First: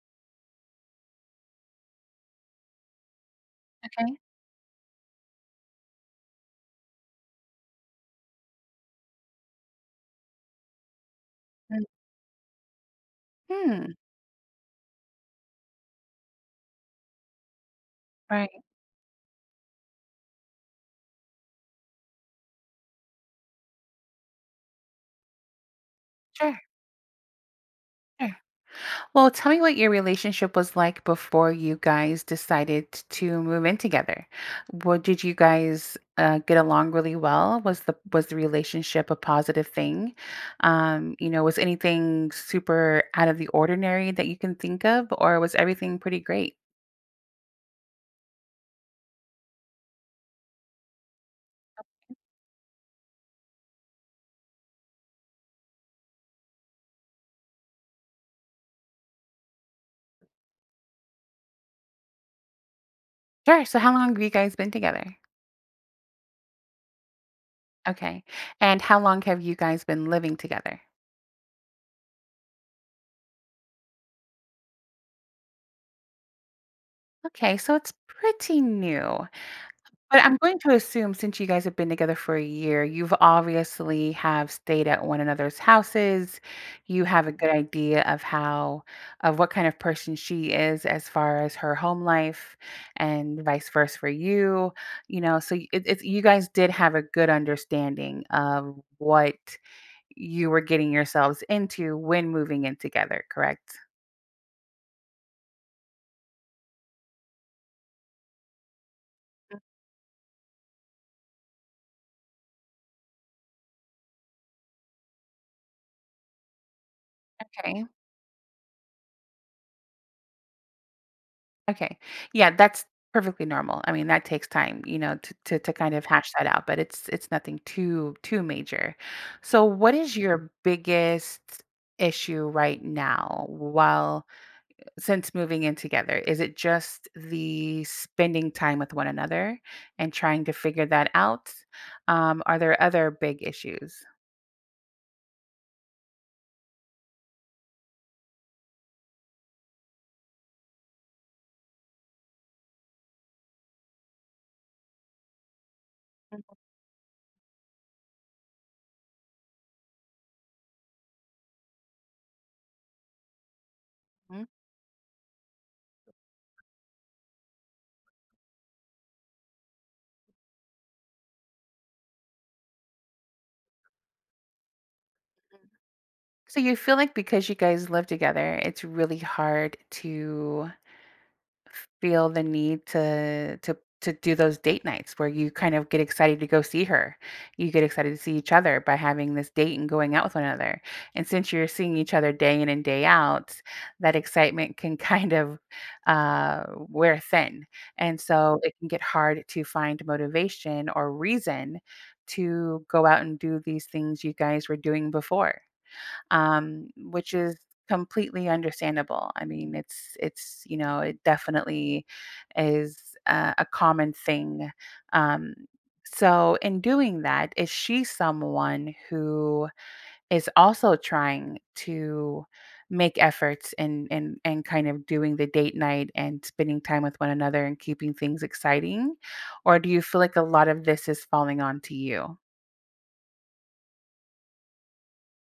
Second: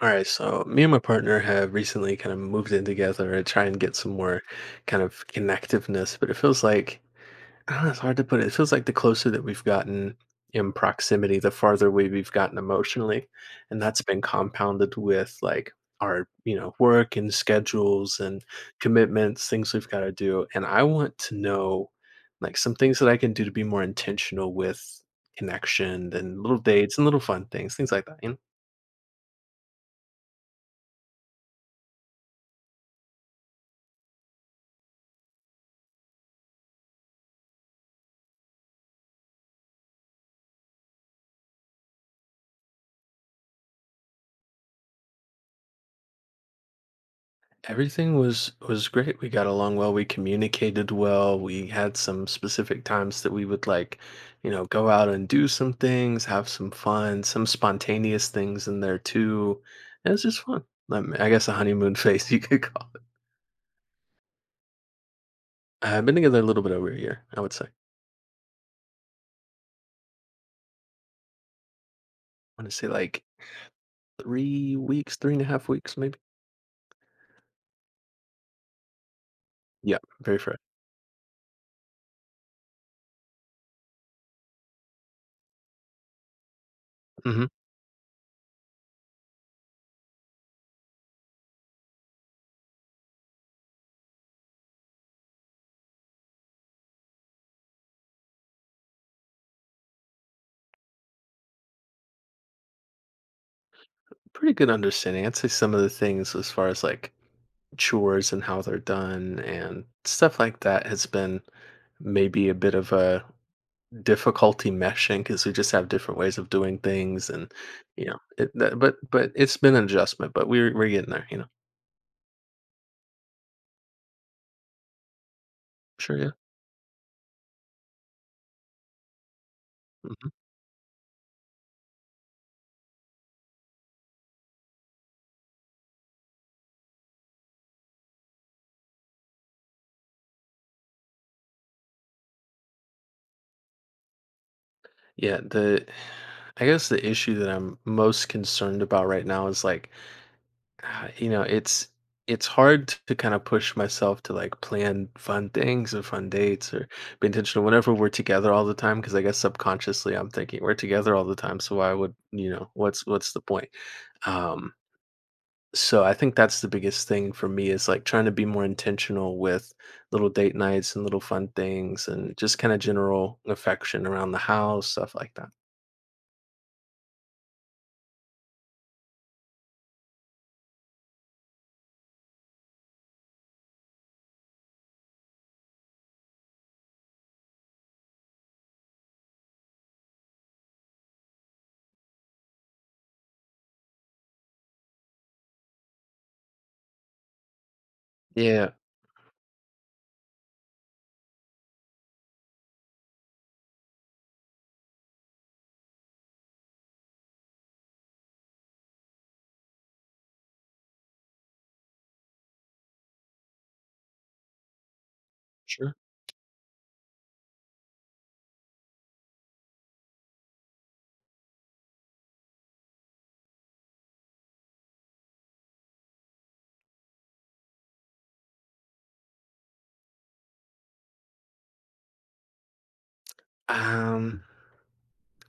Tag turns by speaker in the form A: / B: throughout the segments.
A: All right, so me and my partner have recently kind of moved in together to try and get some
B: Okay.
A: more kind of connectiveness, but it feels like I don't know, it's hard to put it. It feels like the closer that we've gotten in proximity, the farther away we've gotten emotionally, and
B: Mhm.
A: that's been compounded with our, work and schedules and
B: Right.
A: commitments, things we've got to do. And I want to know like some things that I can do to be more intentional with connection and little
B: Sure,
A: dates and little fun things, things like that,
B: sure. Well, tell me what your relationship was like before you guys decided to move in together. What did you guys, get along really well? Was the relationship a positive thing? Was anything super out of the ordinary that you can think of, or was everything pretty great?
A: Everything was great. We got along well, we communicated well, we had some specific times that we would go out and do some things, have some fun, some spontaneous things in there too. It was just fun. I guess a honeymoon phase you could call it.
B: Sure, so how long have you guys been together?
A: I've been together a little bit over a year, I would say. I
B: Okay, and how long have you guys been living together?
A: want to say like 3 weeks, three and a half weeks maybe.
B: Okay, so it's pretty new.
A: Yeah,
B: But I'm
A: very fresh.
B: going to assume since you guys have been together for a year, you've obviously have stayed at one another's houses. You have a
A: hmm
B: good idea of how of what kind of person she is as far as her home life and vice versa for you. You know, so it's you guys did have a good understanding of what you were getting yourselves into when moving in together, correct?
A: Pretty good understanding. I'd say some of the things as far as like chores and how they're done and stuff like that has been maybe a bit of a difficulty meshing because we just have different ways of doing things and
B: Okay.
A: you know it, that, but it's been an adjustment, but we're getting there, you know
B: Okay. Yeah, that's perfectly normal. I mean, that takes time, you know, to kind of
A: sure yeah.
B: hash that out, but it's nothing too major. So, what is
A: hmm
B: your biggest issue right now while since moving in together? Is it just the spending time with one another and trying to figure that out? Are there other big issues?
A: yeah the i guess the issue that I'm most concerned about right now is like, ah, you know it's it's hard to kind of push myself to like plan fun things or fun dates or be intentional whenever we're together all the time, because I guess subconsciously I'm thinking we're together all the time, so why would, what's the point.
B: Mhm.
A: Um So I think that's the biggest thing for me is like trying to be more intentional with little date nights and little fun things and just kind of general affection around the house, stuff like that.
B: Mm-hmm. So you feel like because you guys live together, it's really hard to feel the need to do those date nights where you kind of get excited to go see her. You get excited to see each other by having this date and going out with one another. And since you're seeing each other day in and day out, that excitement can kind of uh, wear thin. And so
A: Yeah,
B: it can get hard to find motivation or reason to go out and do these things you guys were doing before, which is completely understandable. I mean, it's you know it definitely is, a common thing. Um,
A: sure.
B: so in doing that, is she someone who is also trying to make efforts and and kind of doing the date night and spending time with one another and keeping things exciting, or do you feel like a lot of this is falling onto you?
A: Um,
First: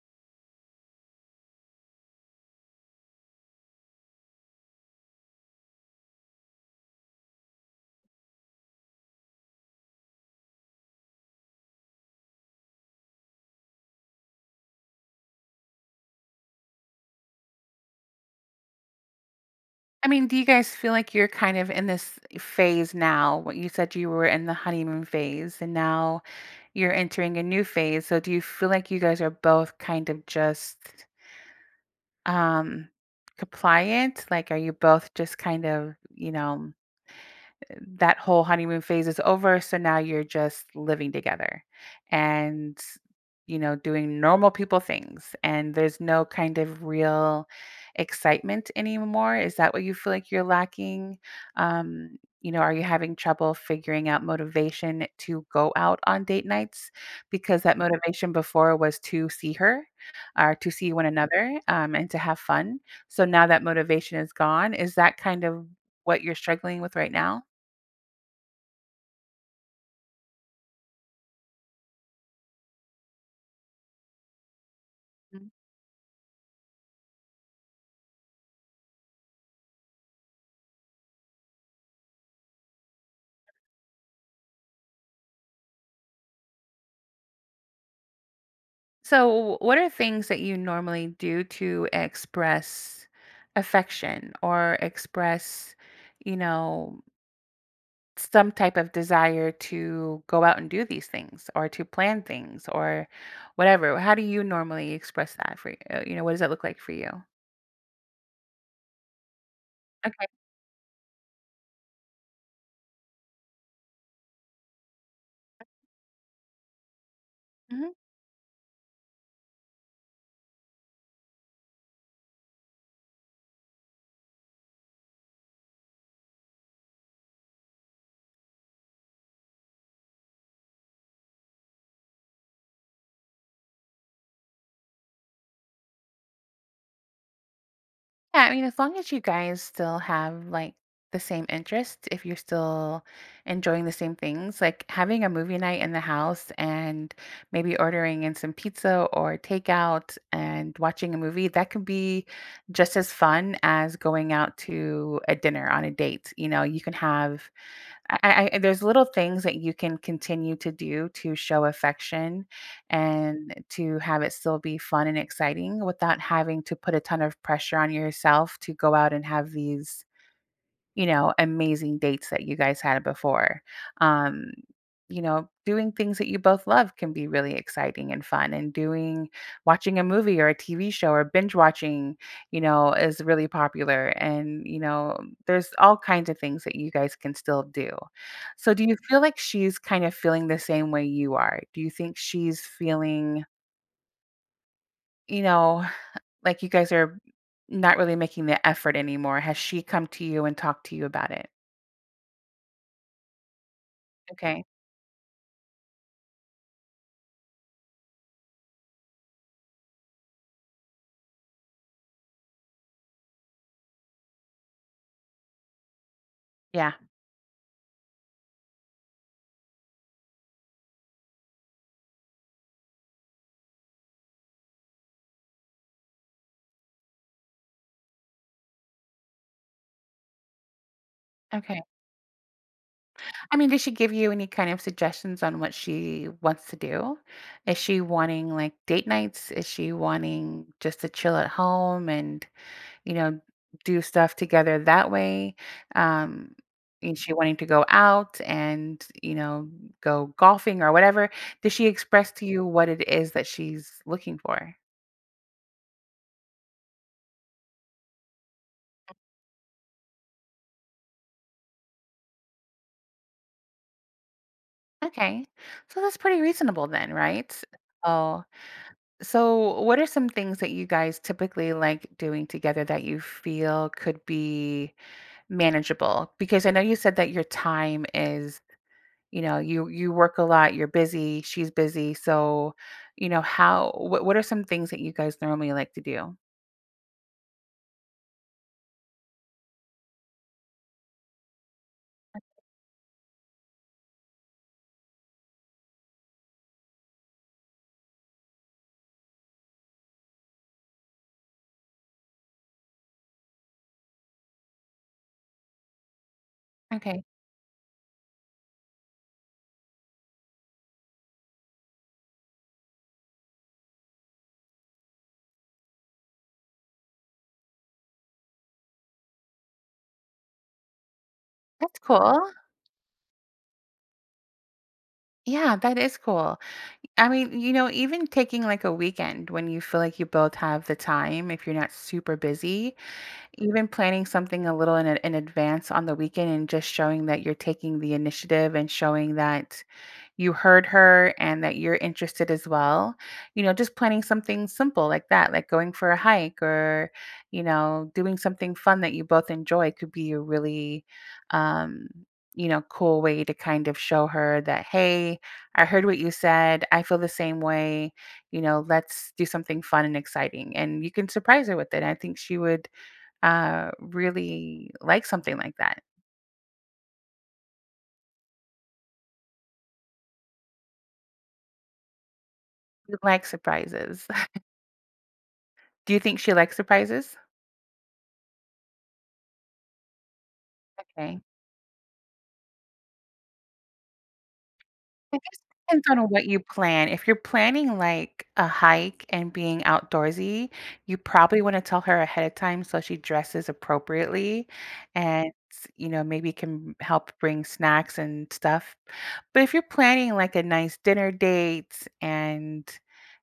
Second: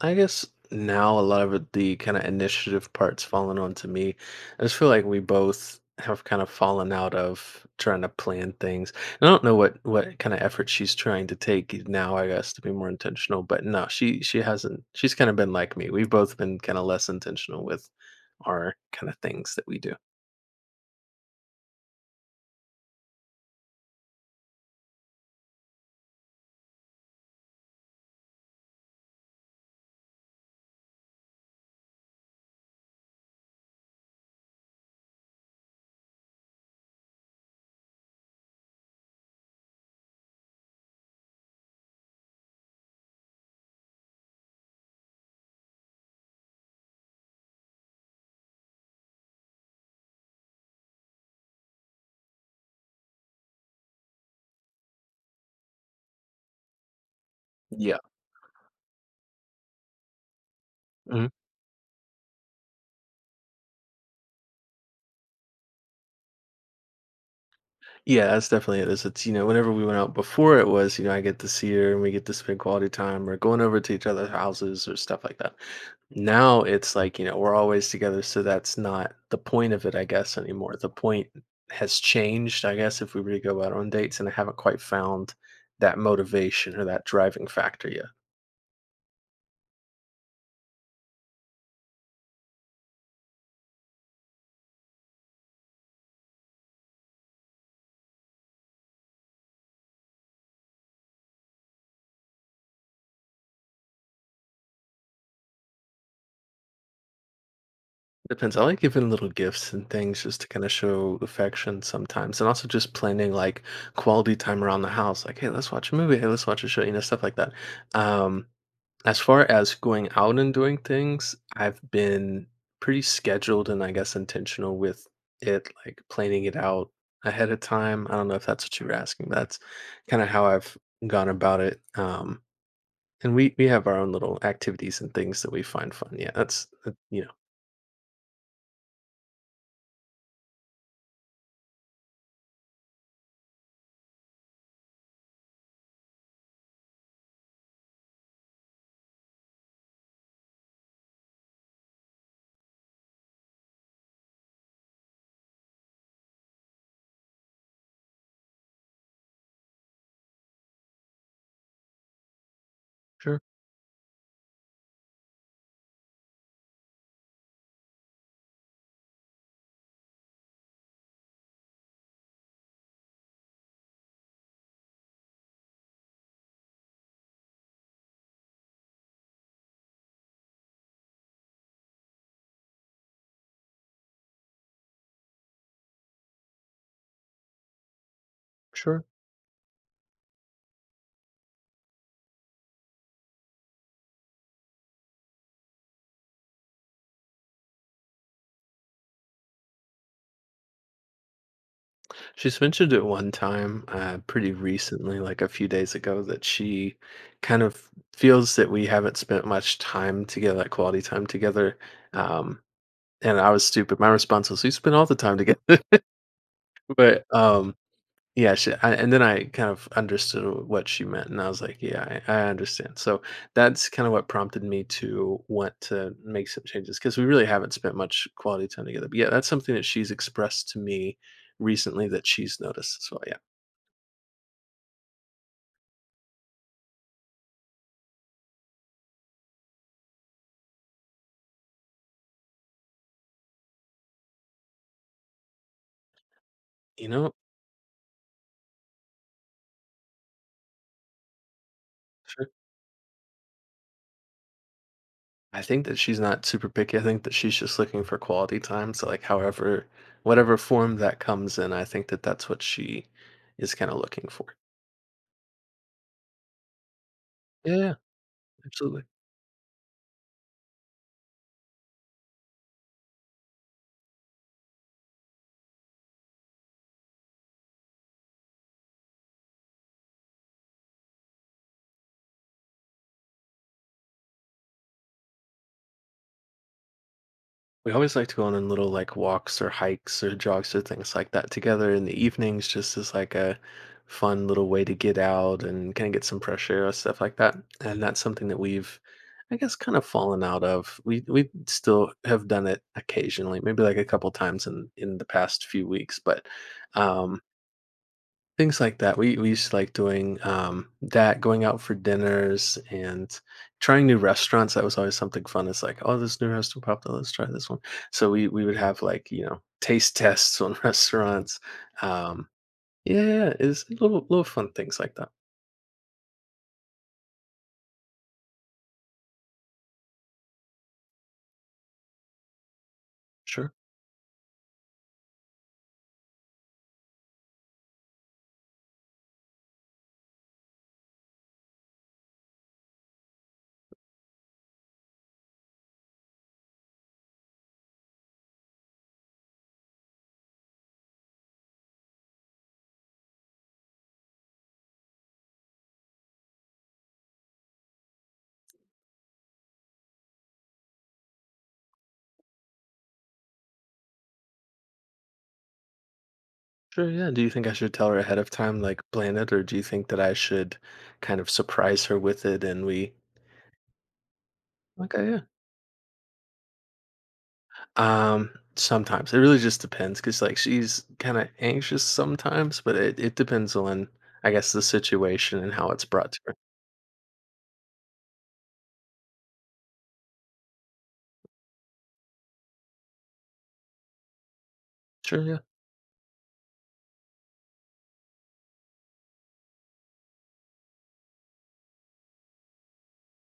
A: I guess now a lot of it- the kind of initiative part's fallen onto me. I just feel like we both have kind of fallen out of trying to plan things. And I don't know what kind of effort she's trying to take now, I guess, to be more intentional. But no, she hasn't. She's kind of been like me. We've both been kind of less intentional with our kind of things that we do.
B: I mean, do you guys feel like you're kind of in this phase now? What you said, you were in the honeymoon phase and now you're entering a new phase. So do you feel like you guys are both kind of just um compliant? Like, are you both just kind of, you know, that whole honeymoon phase is over. So now you're just living together and, you know, doing normal people things. And there's no kind of real excitement anymore. Is that what you feel like you're lacking? You know, are you having trouble figuring out motivation to go out on date nights? Because that
A: Yeah.
B: motivation before was to see her or to see one another, and to have fun. So now that motivation is gone. Is that kind of what you're struggling with right now?
A: Yeah, that's definitely it. Is it's you know whenever we went out before, it was, you know, I get to see her and we get to spend quality time or going over to each other's houses or stuff like
B: Mm.
A: that. Now it's like, you know, we're always together, so that's not the point of it, I guess, anymore. The point has changed, I guess, if we were to go out on dates, and I haven't quite found that motivation or that driving factor yet.
B: So, what are things that you normally do to express affection or express, you know, some type of desire to go out and do these things or to plan things or whatever? How do you normally express that for you? You know, what does that look like for you?
A: Depends. I like giving little gifts and things
B: Okay.
A: just to kind of show affection sometimes, and also just planning like quality time around the house. Like, hey, let's watch a movie. Hey, let's watch a show. You know, stuff like that. Um, as far as going out and doing things, I've been pretty scheduled and I guess intentional with it, like planning it out ahead of time. I don't know if that's what you were asking, but that's kind of how I've gone about it. And we have our own little activities and things that we find fun. Yeah,
B: Yeah, I mean, as long as you guys still have like the same interests, if you're still enjoying the same things, like having a movie night in the house and maybe ordering in some pizza or takeout and watching a movie, that can be just as fun as going out to a dinner on a date. You know, you can have I there's little things that you can continue to do to show affection
A: sure,
B: and to have it still be fun and exciting without having to put a ton of pressure on yourself to go out and have these, you know, amazing dates that you guys had before. Um, you know, doing things that you both love can be really exciting and fun. And doing, watching a movie or a TV show or binge watching, you know, is really popular. And, you know, there's all kinds of things that you guys can still do. So, do you
A: sure.
B: feel like she's kind of feeling the same way you are? Do you think she's feeling, you know, like you guys are not really making the effort anymore? Has she come to you and talked to you about it?
A: She's mentioned it one time, pretty
B: Okay.
A: recently, like a few days ago, that she kind of feels that we haven't spent much time together, like quality time together. Um, and I was stupid. My response was, "We spend all the time together."
B: Yeah.
A: but Yeah, and then I kind of understood what she meant, and I was like, "Yeah, I understand." So that's kind of what prompted me to want to make some changes, because we really haven't spent much quality time together. But yeah, that's something that she's expressed to me
B: Okay.
A: recently, that she's noticed as well. Yeah.
B: I mean, did she give you any kind of suggestions on what she wants to do? Is she wanting like date nights? Is she wanting just to chill at home and, you know, do stuff together that way? Um,
A: You
B: is she
A: know,
B: wanting to go out and, you know, go golfing or whatever? Did she express
A: sure.
B: to you what it is that she's looking for?
A: I think that she's not super picky. I think that she's just looking for quality time. So, like, however, whatever form that comes in, I think that that's what she is kind of looking for.
B: Okay. So that's pretty reasonable then, right?
A: Yeah, yeah,
B: Oh,
A: absolutely.
B: so, what are some things that you guys typically like doing together that you feel could be manageable? Because I know you said that your time is, you know, you work a lot, you're busy, she's busy. So, you know, how what are some things that you guys normally like to do?
A: We always like to go on little like walks or hikes or jogs or things like that together in the evenings, just as like a fun little way to get out and kind of get some fresh air or stuff like that. And that's something that we've, I guess, kind of fallen out of. We still have done it occasionally, maybe like a couple times in the past few weeks, but
B: Okay.
A: um, things like that. We used to like doing, that, going out for dinners and trying new restaurants. That was always something fun. It's like, "Oh, this new restaurant popped up, let's try this one." So we would have, like, you know, taste tests on restaurants.
B: That's
A: Um,
B: cool.
A: yeah, yeah, yeah, it's little fun things like that.
B: Yeah, that is cool. I mean, you know, even taking like a weekend when you feel like you both have the time, if you're not super busy,
A: Sure.
B: even planning something a little in advance on the weekend and just showing that you're taking the initiative and showing that you heard her and that you're interested as well. You know, just planning something simple like that, like going for a hike or, you know, doing something fun that you both enjoy could be a really, um, you know, cool way to kind of show her that, hey, I heard what you said. I feel the same way. You know, let's do something fun and exciting. And you can surprise her with it. I think she would, really like something like that.
A: Sure, yeah. Do you think I should tell her ahead of time, like, plan it, or do you think that I should kind of surprise her with it and we—
B: You like surprises.
A: Okay, yeah.
B: Do you think she likes surprises?
A: Um, sometimes. It really just depends, cause like, she's
B: Okay.
A: kinda anxious sometimes, but it depends on, I guess, the
B: I guess
A: situation and
B: it
A: how it's
B: depends on
A: brought to
B: what
A: her.
B: you plan. If you're planning like a hike and being outdoorsy, you probably want to tell her ahead of time so she dresses appropriately
A: Sure,
B: and,
A: yeah.
B: you know, maybe can help bring snacks and stuff. But if you're planning like a nice dinner date and,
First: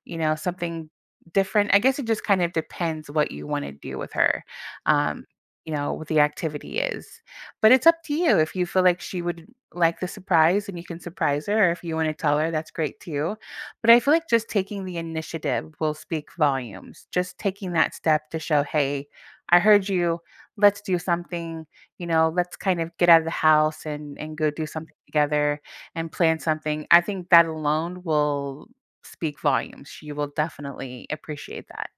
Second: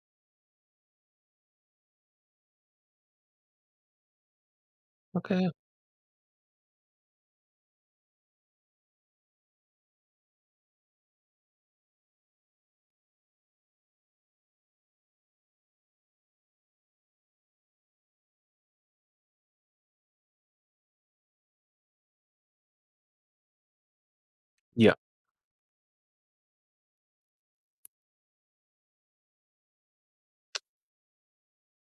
B: you know, something different, I guess it just kind of depends what you want to do with her. Um,
A: Okay, yeah.
B: you know, what the activity is. But it's up to you if you feel like she would like the surprise and you can surprise her, or if you want to tell her, that's great too. But I feel like just taking the initiative will speak volumes, just taking that step to show, hey, I heard you. Let's do something, you know, let's kind of get out of the house and go do
A: Yeah,
B: something together and plan something. I think that alone will speak volumes. She will definitely appreciate that.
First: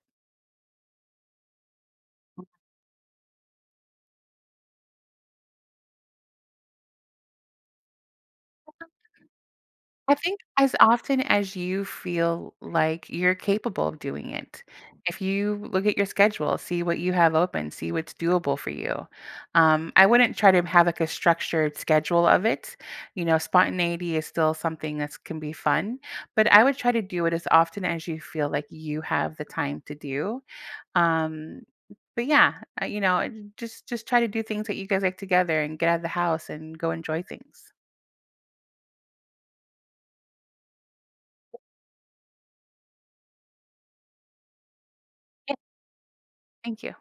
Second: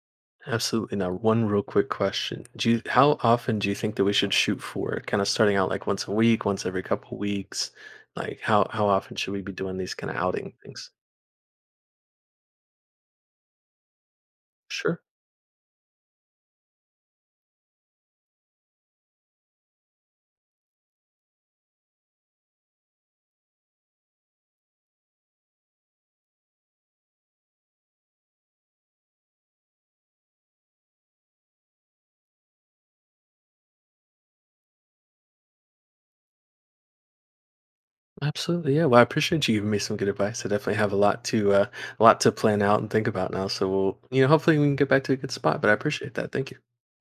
A: absolutely. Now, one real quick question. Do you how often do you think that we should shoot for? Kinda starting out, like, once a week, once every couple weeks? Like, how often should we be doing these kinda
B: I think
A: outing
B: as
A: things?
B: often as you feel like you're capable of doing it.
A: Sure.
B: If you look at your schedule, see what you have open, see what's doable for you. I wouldn't try to have like a structured schedule of it. You know, spontaneity is still something that can be fun, but I would try to do it as often as you feel like you have the time to do. Um, but yeah, you know, Just try to do things that you guys like together and get out of the house and go enjoy things.
A: Absolutely, yeah. Well, I appreciate you giving me some good advice. I definitely have a lot to plan out and think about now. So we'll, you know, hopefully we can get back to a good
B: Yeah,
A: spot. But I appreciate that. Thank you.
B: thank you.